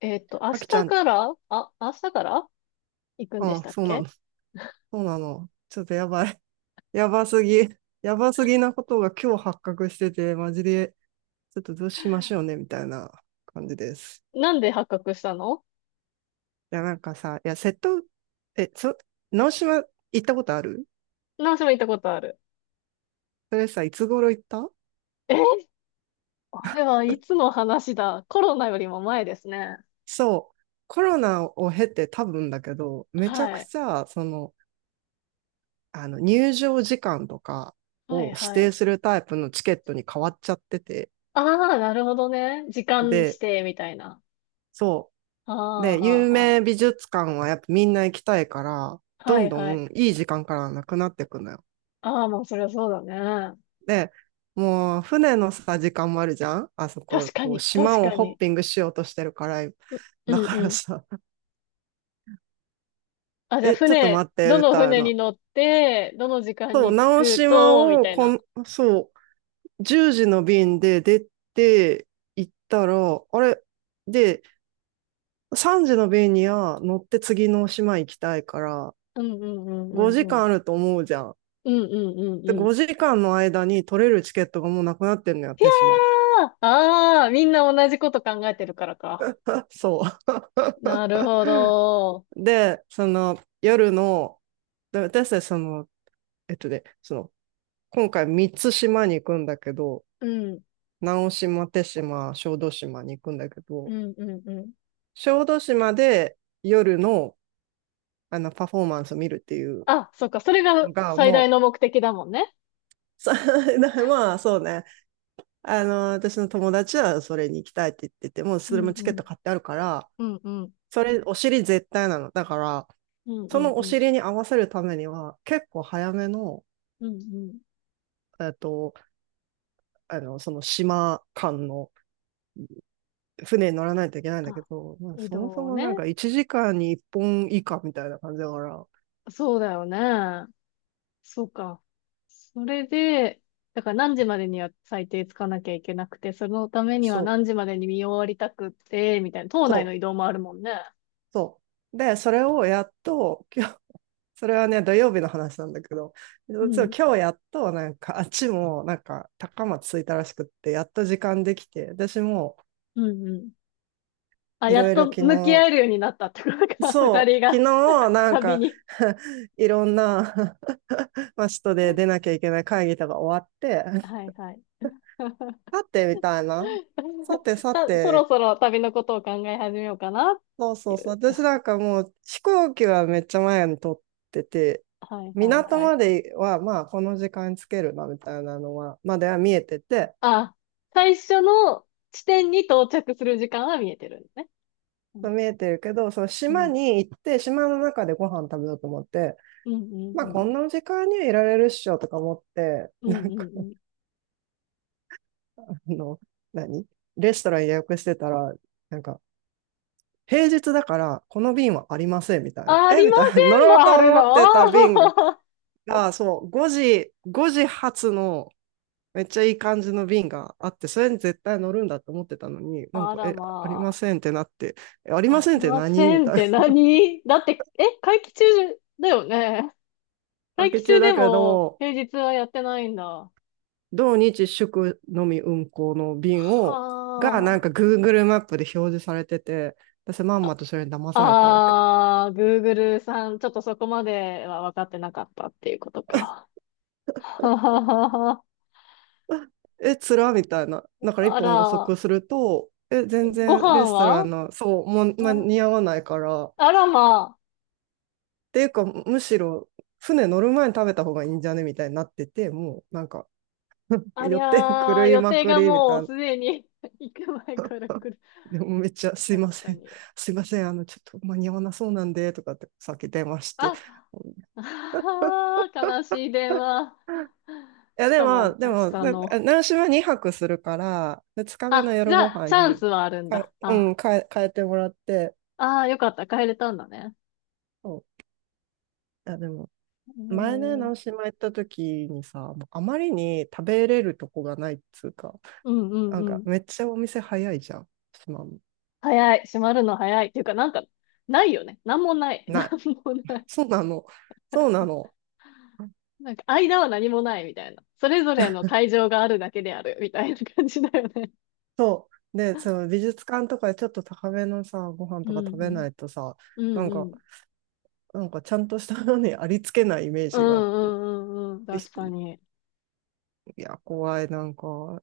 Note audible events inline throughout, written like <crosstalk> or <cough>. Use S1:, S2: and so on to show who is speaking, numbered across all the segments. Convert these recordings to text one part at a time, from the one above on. S1: あきちゃん、
S2: 明日から行くんでし
S1: あ、
S2: たっ
S1: そうなの。
S2: け？
S1: そうなの。ちょっとやばい。やばすぎ。やばすぎなことが今日発覚してて、マジで、ちょっとどうしましょうね、みたいな感じです。
S2: なんで発覚したの？
S1: いや、なんかさ、いや、瀬戸、え、そ、直島行ったことある？
S2: 何しも行ったことある。
S1: それさ、いつ頃行った？
S2: えあれはいつの話だ？コロナよりも前ですね。
S1: そう。コロナを経て多分だけど、めちゃく
S2: はい。
S1: ちゃ、入場時間とか
S2: は
S1: を
S2: い
S1: 指
S2: は
S1: 定
S2: い。
S1: するタイプのチケットに変わっちゃってて、
S2: ああ、なるほどね。時間指
S1: で、
S2: 定みたいな。
S1: そ
S2: あ
S1: う。
S2: あ、
S1: で、
S2: は
S1: 有
S2: あ、は
S1: 名美術館はやっぱみんな行きたいから、
S2: あ。
S1: ど
S2: は
S1: ん
S2: い
S1: ど
S2: はい。
S1: んいい時間からなくなってくのよ。
S2: ああ、もうそりゃそうだね。
S1: で、もう船のさ、時間もあるじゃんあそこ、
S2: 確か
S1: こう
S2: に、
S1: 島
S2: 確
S1: を
S2: か
S1: ホッ
S2: に。
S1: ピングしようとしてるから、
S2: う、う
S1: だ
S2: ん
S1: か
S2: う
S1: ら
S2: ん。
S1: さ、<laughs>
S2: あ、じゃあ
S1: え、ちょっと
S2: 船、
S1: 待って、
S2: ど
S1: み
S2: の
S1: たい
S2: 船
S1: な。
S2: に乗って、どの時間
S1: そう、
S2: に着
S1: 直
S2: く
S1: 島
S2: と、み
S1: を
S2: たい
S1: こ
S2: な。
S1: ん、そう、10時の便で出て行ったら、あれで、3時の便には乗って次の島行きたいから、
S2: うんうんうんう
S1: 5
S2: んう
S1: 時間
S2: ん。
S1: あると思うじゃん。
S2: うんうんうん
S1: で、
S2: うん。
S1: 5時間の間に取れるチケットがもうなくなってんのよ、
S2: いや
S1: 手島。
S2: ー、ああー、みんな同じこと考えてるからか。
S1: そ
S2: なるほど。
S1: う。で、その、夜の、私たちえっとね、その、今回三つ島に行くんだけど、
S2: うん、
S1: 直島、手島、小豆島に行くんだけ
S2: う
S1: ど、
S2: んうんうん。
S1: 小豆島で夜の、あの、パフォーマンスを見るっていう
S2: あ、そっか、それが
S1: のが、
S2: 最大
S1: も
S2: の目的だもんね。
S1: う、<laughs> さまあ、そうね。あの、私の友達はそれに行きたいって言ってて、もう
S2: う
S1: それも
S2: ん
S1: チ
S2: う
S1: ケット
S2: ん。
S1: 買ってあるから、
S2: うんうん。
S1: それ、お尻絶対なの。だから、
S2: うん
S1: そ
S2: うん
S1: のお
S2: うん。
S1: 尻に合わせるためには、結構早めの、
S2: うんうん。
S1: えっと、その島間の船に乗らないといけないんだけ
S2: あ、
S1: ど、まあ
S2: 移
S1: そもそ
S2: 動
S1: もなん
S2: ね。
S1: か1時間に1本以下みたいな感じだから、
S2: そうだよね。そうか。それで、だから何時までには最低つかなきゃいけなくて、そのためには
S1: そ
S2: 何時までに見終わりたくって、みたいな、島
S1: う、そ
S2: 内の
S1: う、
S2: 移動もあるもんね。
S1: そう。で、それをやっと、今日、それはね、土曜日の話なんだけど、
S2: う
S1: 実は
S2: ん、
S1: 今日やっと、なんか、あっちも、なんか、高松着いたらしくって、やっと時間できて、私も、
S2: うん、うん。あ、
S1: い
S2: や
S1: ろ
S2: っ
S1: いろ
S2: と
S1: 昨
S2: 向き合
S1: 日、
S2: えるようになったってことか、<laughs> 二
S1: そ
S2: 人
S1: う、昨
S2: が
S1: 日、なん
S2: 旅
S1: か、
S2: に。
S1: <laughs> いろんなまあ、人で出なきゃいけない会議とか終わって、
S2: はい
S1: <laughs>
S2: はい。
S1: さて、みたいな。さて、
S2: <laughs>
S1: さ
S2: さ、そ
S1: て、
S2: ろそろ旅のことを考え始めようかなっ
S1: そうそ
S2: て
S1: う
S2: い
S1: そう。
S2: う。
S1: 私なんかもう飛行機はめっちゃ前に撮ってて、
S2: はいはい
S1: 港
S2: はい。
S1: まではまあこの時間につけるな、みたいなのは、までは見えてて、
S2: あ、最初の地点に到着する時間は見えてるんですね。うん、
S1: 見えてるけど、その
S2: う
S1: 島
S2: ん、
S1: に行って、島の中でご飯食べようと思って、
S2: うん、う
S1: まあこ
S2: ん、
S1: んな時間にはいられるっしょとか思って、
S2: うん、う
S1: なん
S2: んうん
S1: か、
S2: うん。
S1: あの、何レストラン予約してたら、なんか、平日だから、この便はありません、みたいな。
S2: あ
S1: え
S2: り
S1: み
S2: ま
S1: たいな。<laughs> 乗
S2: せん
S1: ろう
S2: も
S1: と
S2: ある
S1: 思
S2: の？
S1: ってた便が、あそう、5時発の、めっちゃいい感じの便があって、それに絶対乗るんだと思ってたのに、
S2: <laughs>
S1: なん
S2: あ
S1: か、
S2: ら
S1: え、ありま
S2: ま
S1: せんってなって、え、あり
S2: あ。あ
S1: ません
S2: り
S1: って
S2: ま
S1: 何
S2: せ
S1: み
S2: んっ
S1: たい
S2: て何だって、会期中だよね。
S1: な。<laughs> 明
S2: 待
S1: け
S2: 機
S1: 中
S2: 中で
S1: だけ
S2: も
S1: ど、
S2: 平日はやってないんだ。
S1: 同日祝のみ運行の便を、が、なん
S2: は
S1: か Google マップで表示されてて、私まんま
S2: あ。
S1: とそれに騙されたわけ。
S2: あ、あー、Google さん、ちょっとそこまでは分かってなかったっていうことか。<laughs> はははは。
S1: え、つらみたいな。だから一
S2: あ
S1: 本遅
S2: ら、
S1: くすると、え、全
S2: ご
S1: 然レ
S2: 飯
S1: ストラ
S2: は
S1: ンの、そう、もう、ま、
S2: あ、
S1: 似合わないから。っ
S2: あらま
S1: ていうか、むしろ、船乗る前に食べた方がいいんじゃねみたいになってて、もうなんか、
S2: あ、あ
S1: 寄
S2: り
S1: って
S2: ゃ
S1: 狂
S2: ー、
S1: い
S2: 予
S1: ま
S2: 定
S1: く
S2: が
S1: りみた
S2: も
S1: い
S2: う
S1: な。
S2: すでに <laughs> 行く前から来る。
S1: でもめっちゃすいま
S2: 確
S1: せ
S2: か
S1: ん、
S2: に。
S1: <laughs> すいません、あの、ちょっと間に合わなそうなんで、とかってさっき電話して。
S2: あ、
S1: <laughs> うん、
S2: あー、悲しい電話。
S1: いや、
S2: し
S1: で
S2: か
S1: も、
S2: も
S1: で
S2: 明
S1: も、
S2: 日の。
S1: な習志は2泊するから、2日目の
S2: あ、じ
S1: 夜
S2: ゃ
S1: ご
S2: あ、
S1: 飯
S2: チャン
S1: に、
S2: スはあるん
S1: はい、
S2: だ。
S1: う
S2: あ
S1: ん、変えてもらって、
S2: ああ、よかった。帰れたんだね。
S1: そう。いや、でも、
S2: うー
S1: 前ね、
S2: ん、う
S1: 直
S2: ん
S1: 島行った時にさ、もうあまりに食べれるとこがないっつうか、
S2: うん
S1: なん
S2: う
S1: か
S2: ん。
S1: めっちゃお店早いじゃん、島も。
S2: 早い。閉まるの早い。っていうか、なんか、ないよね。なんもない。<laughs>
S1: な
S2: なん
S1: い。
S2: もない。
S1: そうなの。そうなの。
S2: なんか、間は何もないみたいな。それぞれの会場があるだけであるみたいな感じだよね。
S1: そう。で、その美術館とかでちょっと高めのさ、ご飯
S2: う
S1: と
S2: ん
S1: か食べ
S2: う
S1: な
S2: ん。
S1: いとさ、
S2: う
S1: なん
S2: んう
S1: か、
S2: ん。
S1: なんかちゃんとしたのにありつけないイメー
S2: う
S1: ジがあっ
S2: ん
S1: て。
S2: うんうんうん。
S1: でし
S2: 確かに。
S1: いや、怖い。なんか、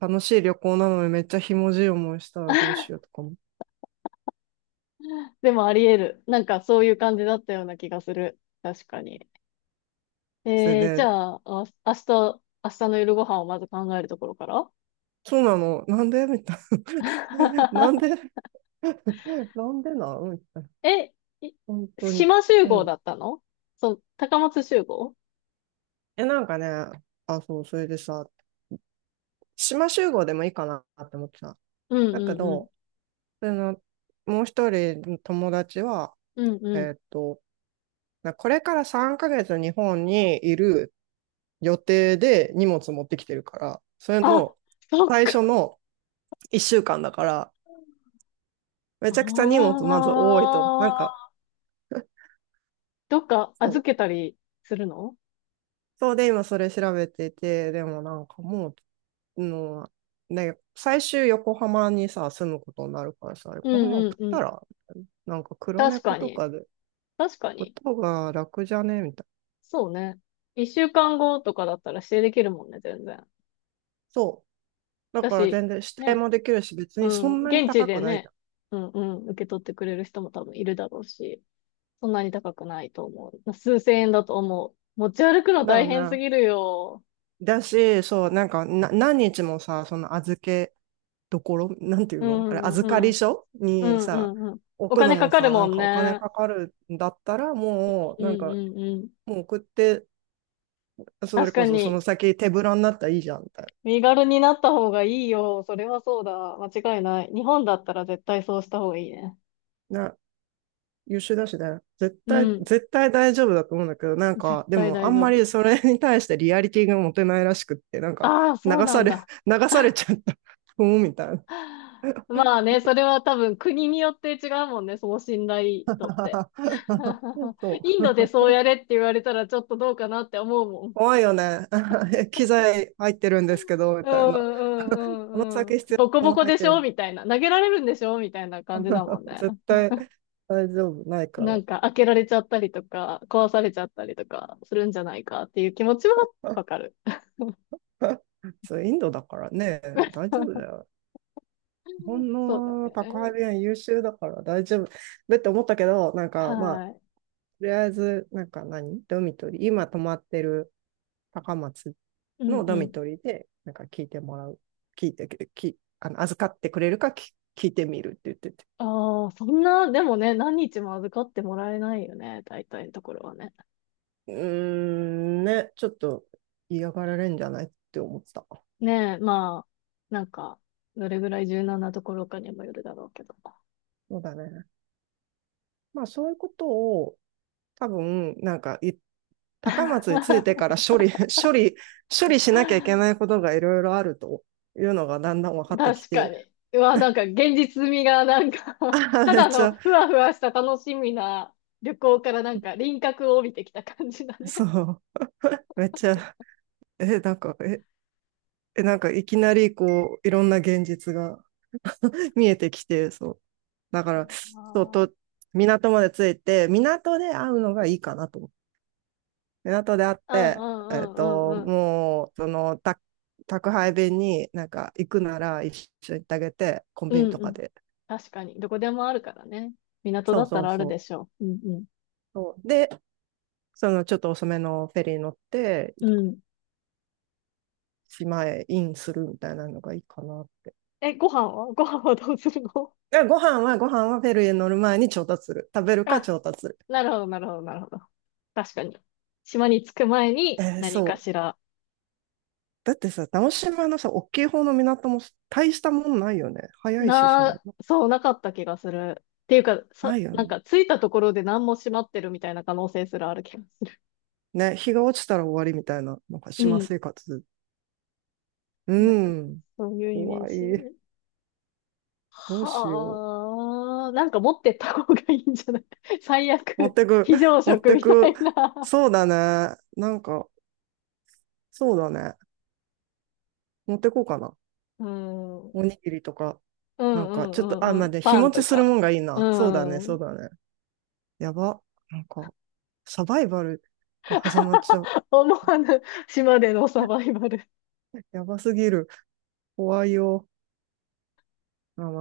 S1: 楽しい旅行なのにめっちゃひもじい思いしたらどうしようと
S2: <laughs>
S1: かも。
S2: でもあり得る。なんかそういう感じだったような気がする。確かに。
S1: それ
S2: じ
S1: で、
S2: ゃあ、明日の夜ご飯をまず考えるところから
S1: そうなの。なんでみたいな。<laughs> なんで
S2: <laughs>
S1: <laughs> なんでな、うん、
S2: え、い
S1: 本当に。
S2: 島集
S1: う
S2: 合
S1: ん。
S2: だったの？そう、高松集合？
S1: え、なんかね、あ、そう、それでさ、島集合でもいいかなって思ってさ。
S2: うん
S1: だけ
S2: うんうん。
S1: ど、その、もう一人の友達は、
S2: うんう
S1: え
S2: ん。
S1: ーっと、なこれから3ヶ月日本にいる予定で荷物持ってきてるから、それ
S2: あ、
S1: の
S2: そっ
S1: 最
S2: か。
S1: 初の1週間だから、め
S2: あ
S1: ちゃくちゃ荷物まず多いと、なんか、
S2: あ、
S1: <laughs>
S2: どっか
S1: そ
S2: 預
S1: う
S2: けたりするの？
S1: そうで、今それ調べてて、でもなんかもう、の、ね、最終横浜にさ、住むことになるからさ、
S2: う
S1: 横浜
S2: んう
S1: 送
S2: ん
S1: っ
S2: う
S1: た
S2: ん。
S1: ら、なんか黒
S2: 確
S1: 猫
S2: か
S1: と
S2: に。
S1: かで、
S2: 確か
S1: こ
S2: に。
S1: とが楽じゃねみたいな。
S2: そうね。一週間後とかだったら指定できるもんね、全然。
S1: そう。だ
S2: だ
S1: から
S2: し、
S1: 全然指定
S2: ね。
S1: もできるし、別
S2: う
S1: にそ
S2: ん。
S1: んなに
S2: 現地
S1: 高く
S2: で
S1: ないじゃ
S2: ね。
S1: ん。
S2: うんうん。受け取ってくれる人も多分いるだろうし。そんなに高くないと思う。数千円だと思う。持ち歩くの
S1: だよ
S2: 大変す
S1: ね。
S2: ぎるよ。
S1: だし、そう、なんかな、何日もさ、その預けどころ、なんていう
S2: う
S1: のあれ、
S2: ん、
S1: 預
S2: う
S1: か
S2: ん、う
S1: り
S2: ん、
S1: 所に
S2: う
S1: さ、
S2: ん、うん。
S1: 置
S2: お
S1: くの
S2: 金か
S1: も
S2: かる
S1: さ、な
S2: も
S1: ん
S2: ん
S1: かお金
S2: ね。
S1: かかるんだったら、もう、
S2: う
S1: なん
S2: ん、
S1: か、
S2: うん、うん。
S1: もう送ってそれ
S2: 確
S1: こ
S2: か
S1: そその
S2: に、
S1: 先手ぶらになったらいいじゃんみたい
S2: 身軽になった方がいいよ。それはそうだ。間違いない。日本だったら絶対そうした方がいいね。
S1: な。優秀だしね。
S2: うん。
S1: 絶対大丈夫だと思うんだけど、なん
S2: 絶
S1: か、で
S2: 対
S1: もあ
S2: 大
S1: ん
S2: 丈
S1: ま
S2: 夫。
S1: りそれに対してリアリティが持てないらしくって、なんか、
S2: ああ、
S1: 流
S2: そうな
S1: さ
S2: ん
S1: れ、
S2: だ。
S1: <laughs> 流されちゃった。うん、みたいな。
S2: <laughs> まあね、それは多分国によって違うもんね、その信頼度って。
S1: <laughs>
S2: <laughs>
S1: そ
S2: インド
S1: う。
S2: でそうやれって言われたらちょっとどうかなって思うもん。
S1: 怖いよね。<laughs> 機材入ってるんですけど、み
S2: う
S1: たい
S2: んう
S1: な。
S2: ん
S1: こ
S2: う
S1: の
S2: んう
S1: 先
S2: ん。
S1: 必要
S2: ボコ
S1: なも
S2: ボ
S1: の
S2: コ
S1: 入っ
S2: で
S1: て
S2: しょ
S1: る。
S2: みたいな。投げられるんでしょみたいな感じだもん
S1: <laughs>
S2: ね。
S1: 絶対大丈夫ないか
S2: な
S1: ら。
S2: んか開けられちゃったりとか、壊されちゃったりとかするんじゃないかっていう気持ちはわかる。
S1: <laughs> そう、インドだからね、大丈夫だよ。日本
S2: そうだ
S1: の宅配
S2: ね。
S1: 便は優秀だから大丈夫だって思ったけど、なんかまあ、
S2: はい。
S1: とりあえず、なんか何ドミトリー、今泊まってる高松
S2: う
S1: の
S2: ん
S1: ド
S2: う
S1: ミ
S2: ん。
S1: トリーで、なんか聞いてもらう、聞いて、き、あの、預かってくれるか聞いてみるって言ってて。
S2: ああ、そんな、でもね、何日も預かってもらえないよね。大体のところはね。
S1: うーん、ね、ちょっと嫌がられるんじゃないって思ってた。
S2: ねえ、まあ、なんか、どれぐらい柔軟なところかにもよるだろうけど。
S1: そうだね。まあ、そういうことを多分、なんか言っ高松に着いて
S2: <laughs>
S1: から処理、<laughs> 処理しなきゃいけないことがいろいろあるというのがだんだん分かってき
S2: 確か
S1: て、
S2: に。うわ、なんか現実味がなんか <laughs>
S1: あ、
S2: た
S1: めっ
S2: だ
S1: ち
S2: の
S1: ゃ、
S2: ふわふわした楽しみな旅行からなんか輪郭を帯びてきた感じだ
S1: そ
S2: ね。
S1: う、めっちゃ、え、なんか、え、えなんかいきなりこう、いろんな現実が <laughs> 見えてきて、そう。だから、そう
S2: あ
S1: と、港まで着いて、港で会うのがいいかなと。港で会っ
S2: あう
S1: て、
S2: ん
S1: えっ
S2: うんうんう
S1: と、
S2: んうん。
S1: もう、その、た宅配便になんか行くなら一緒に行ってあげて、コン
S2: う
S1: ビニと
S2: んう
S1: か
S2: ん。
S1: で。
S2: 確かに。どこでもあるからね。港
S1: そ
S2: だ
S1: う
S2: った
S1: そう
S2: らある
S1: そう。
S2: でしょう。うん
S1: そうで、そのちょっと遅めのフェリー乗って、
S2: うん。うん。
S1: 島へインするみたいなのがいいかなって。
S2: ご飯はどうするの？
S1: でご飯はフェリーへ乗る前に調達する。食べるか
S2: あ、
S1: 調達する。
S2: なるほどなるほどなるほど。確かに。島に着く前に
S1: えー
S2: 何か
S1: そう。
S2: しら。
S1: だってさ、直島のさ、大きい方の港も大したもんないよね。早いし、島でも。
S2: そう、なかった気がする。っていうか、
S1: な
S2: さ、
S1: いよ
S2: なん
S1: ね。
S2: か、着いたところで何も閉まってるみたいな可能性すらある気がする。
S1: ね、日が落ちたら終わりみたいな、なんか
S2: う
S1: 島
S2: ん。
S1: 生活。う
S2: なんか、
S1: ん。
S2: そういうイメー
S1: 怖
S2: ジ。
S1: い。どうしよう。
S2: はあ、なんか持ってった方がいいんじゃない？ <laughs> 最
S1: 持っ
S2: 悪、
S1: てく、
S2: 非常
S1: 持っ
S2: 食
S1: て
S2: みた
S1: く。
S2: いな。
S1: そうだね。なんか、そうだね。持ってこうかな。
S2: うん。うん
S1: おにぎりとか、
S2: う
S1: なん
S2: ん
S1: か、ちょ
S2: う
S1: っと、あ、
S2: ん
S1: ま
S2: う
S1: あ、
S2: ん。
S1: で、日
S2: パ
S1: 持
S2: ン
S1: ち
S2: と
S1: するも
S2: か。
S1: んがいいな。
S2: う
S1: そう
S2: ん。
S1: だね。やば。なんか、サバイバルが始まっちゃう。
S2: <laughs> 思わぬ島でのサバイバル。
S1: やばすぎる。怖いよ。まあまあ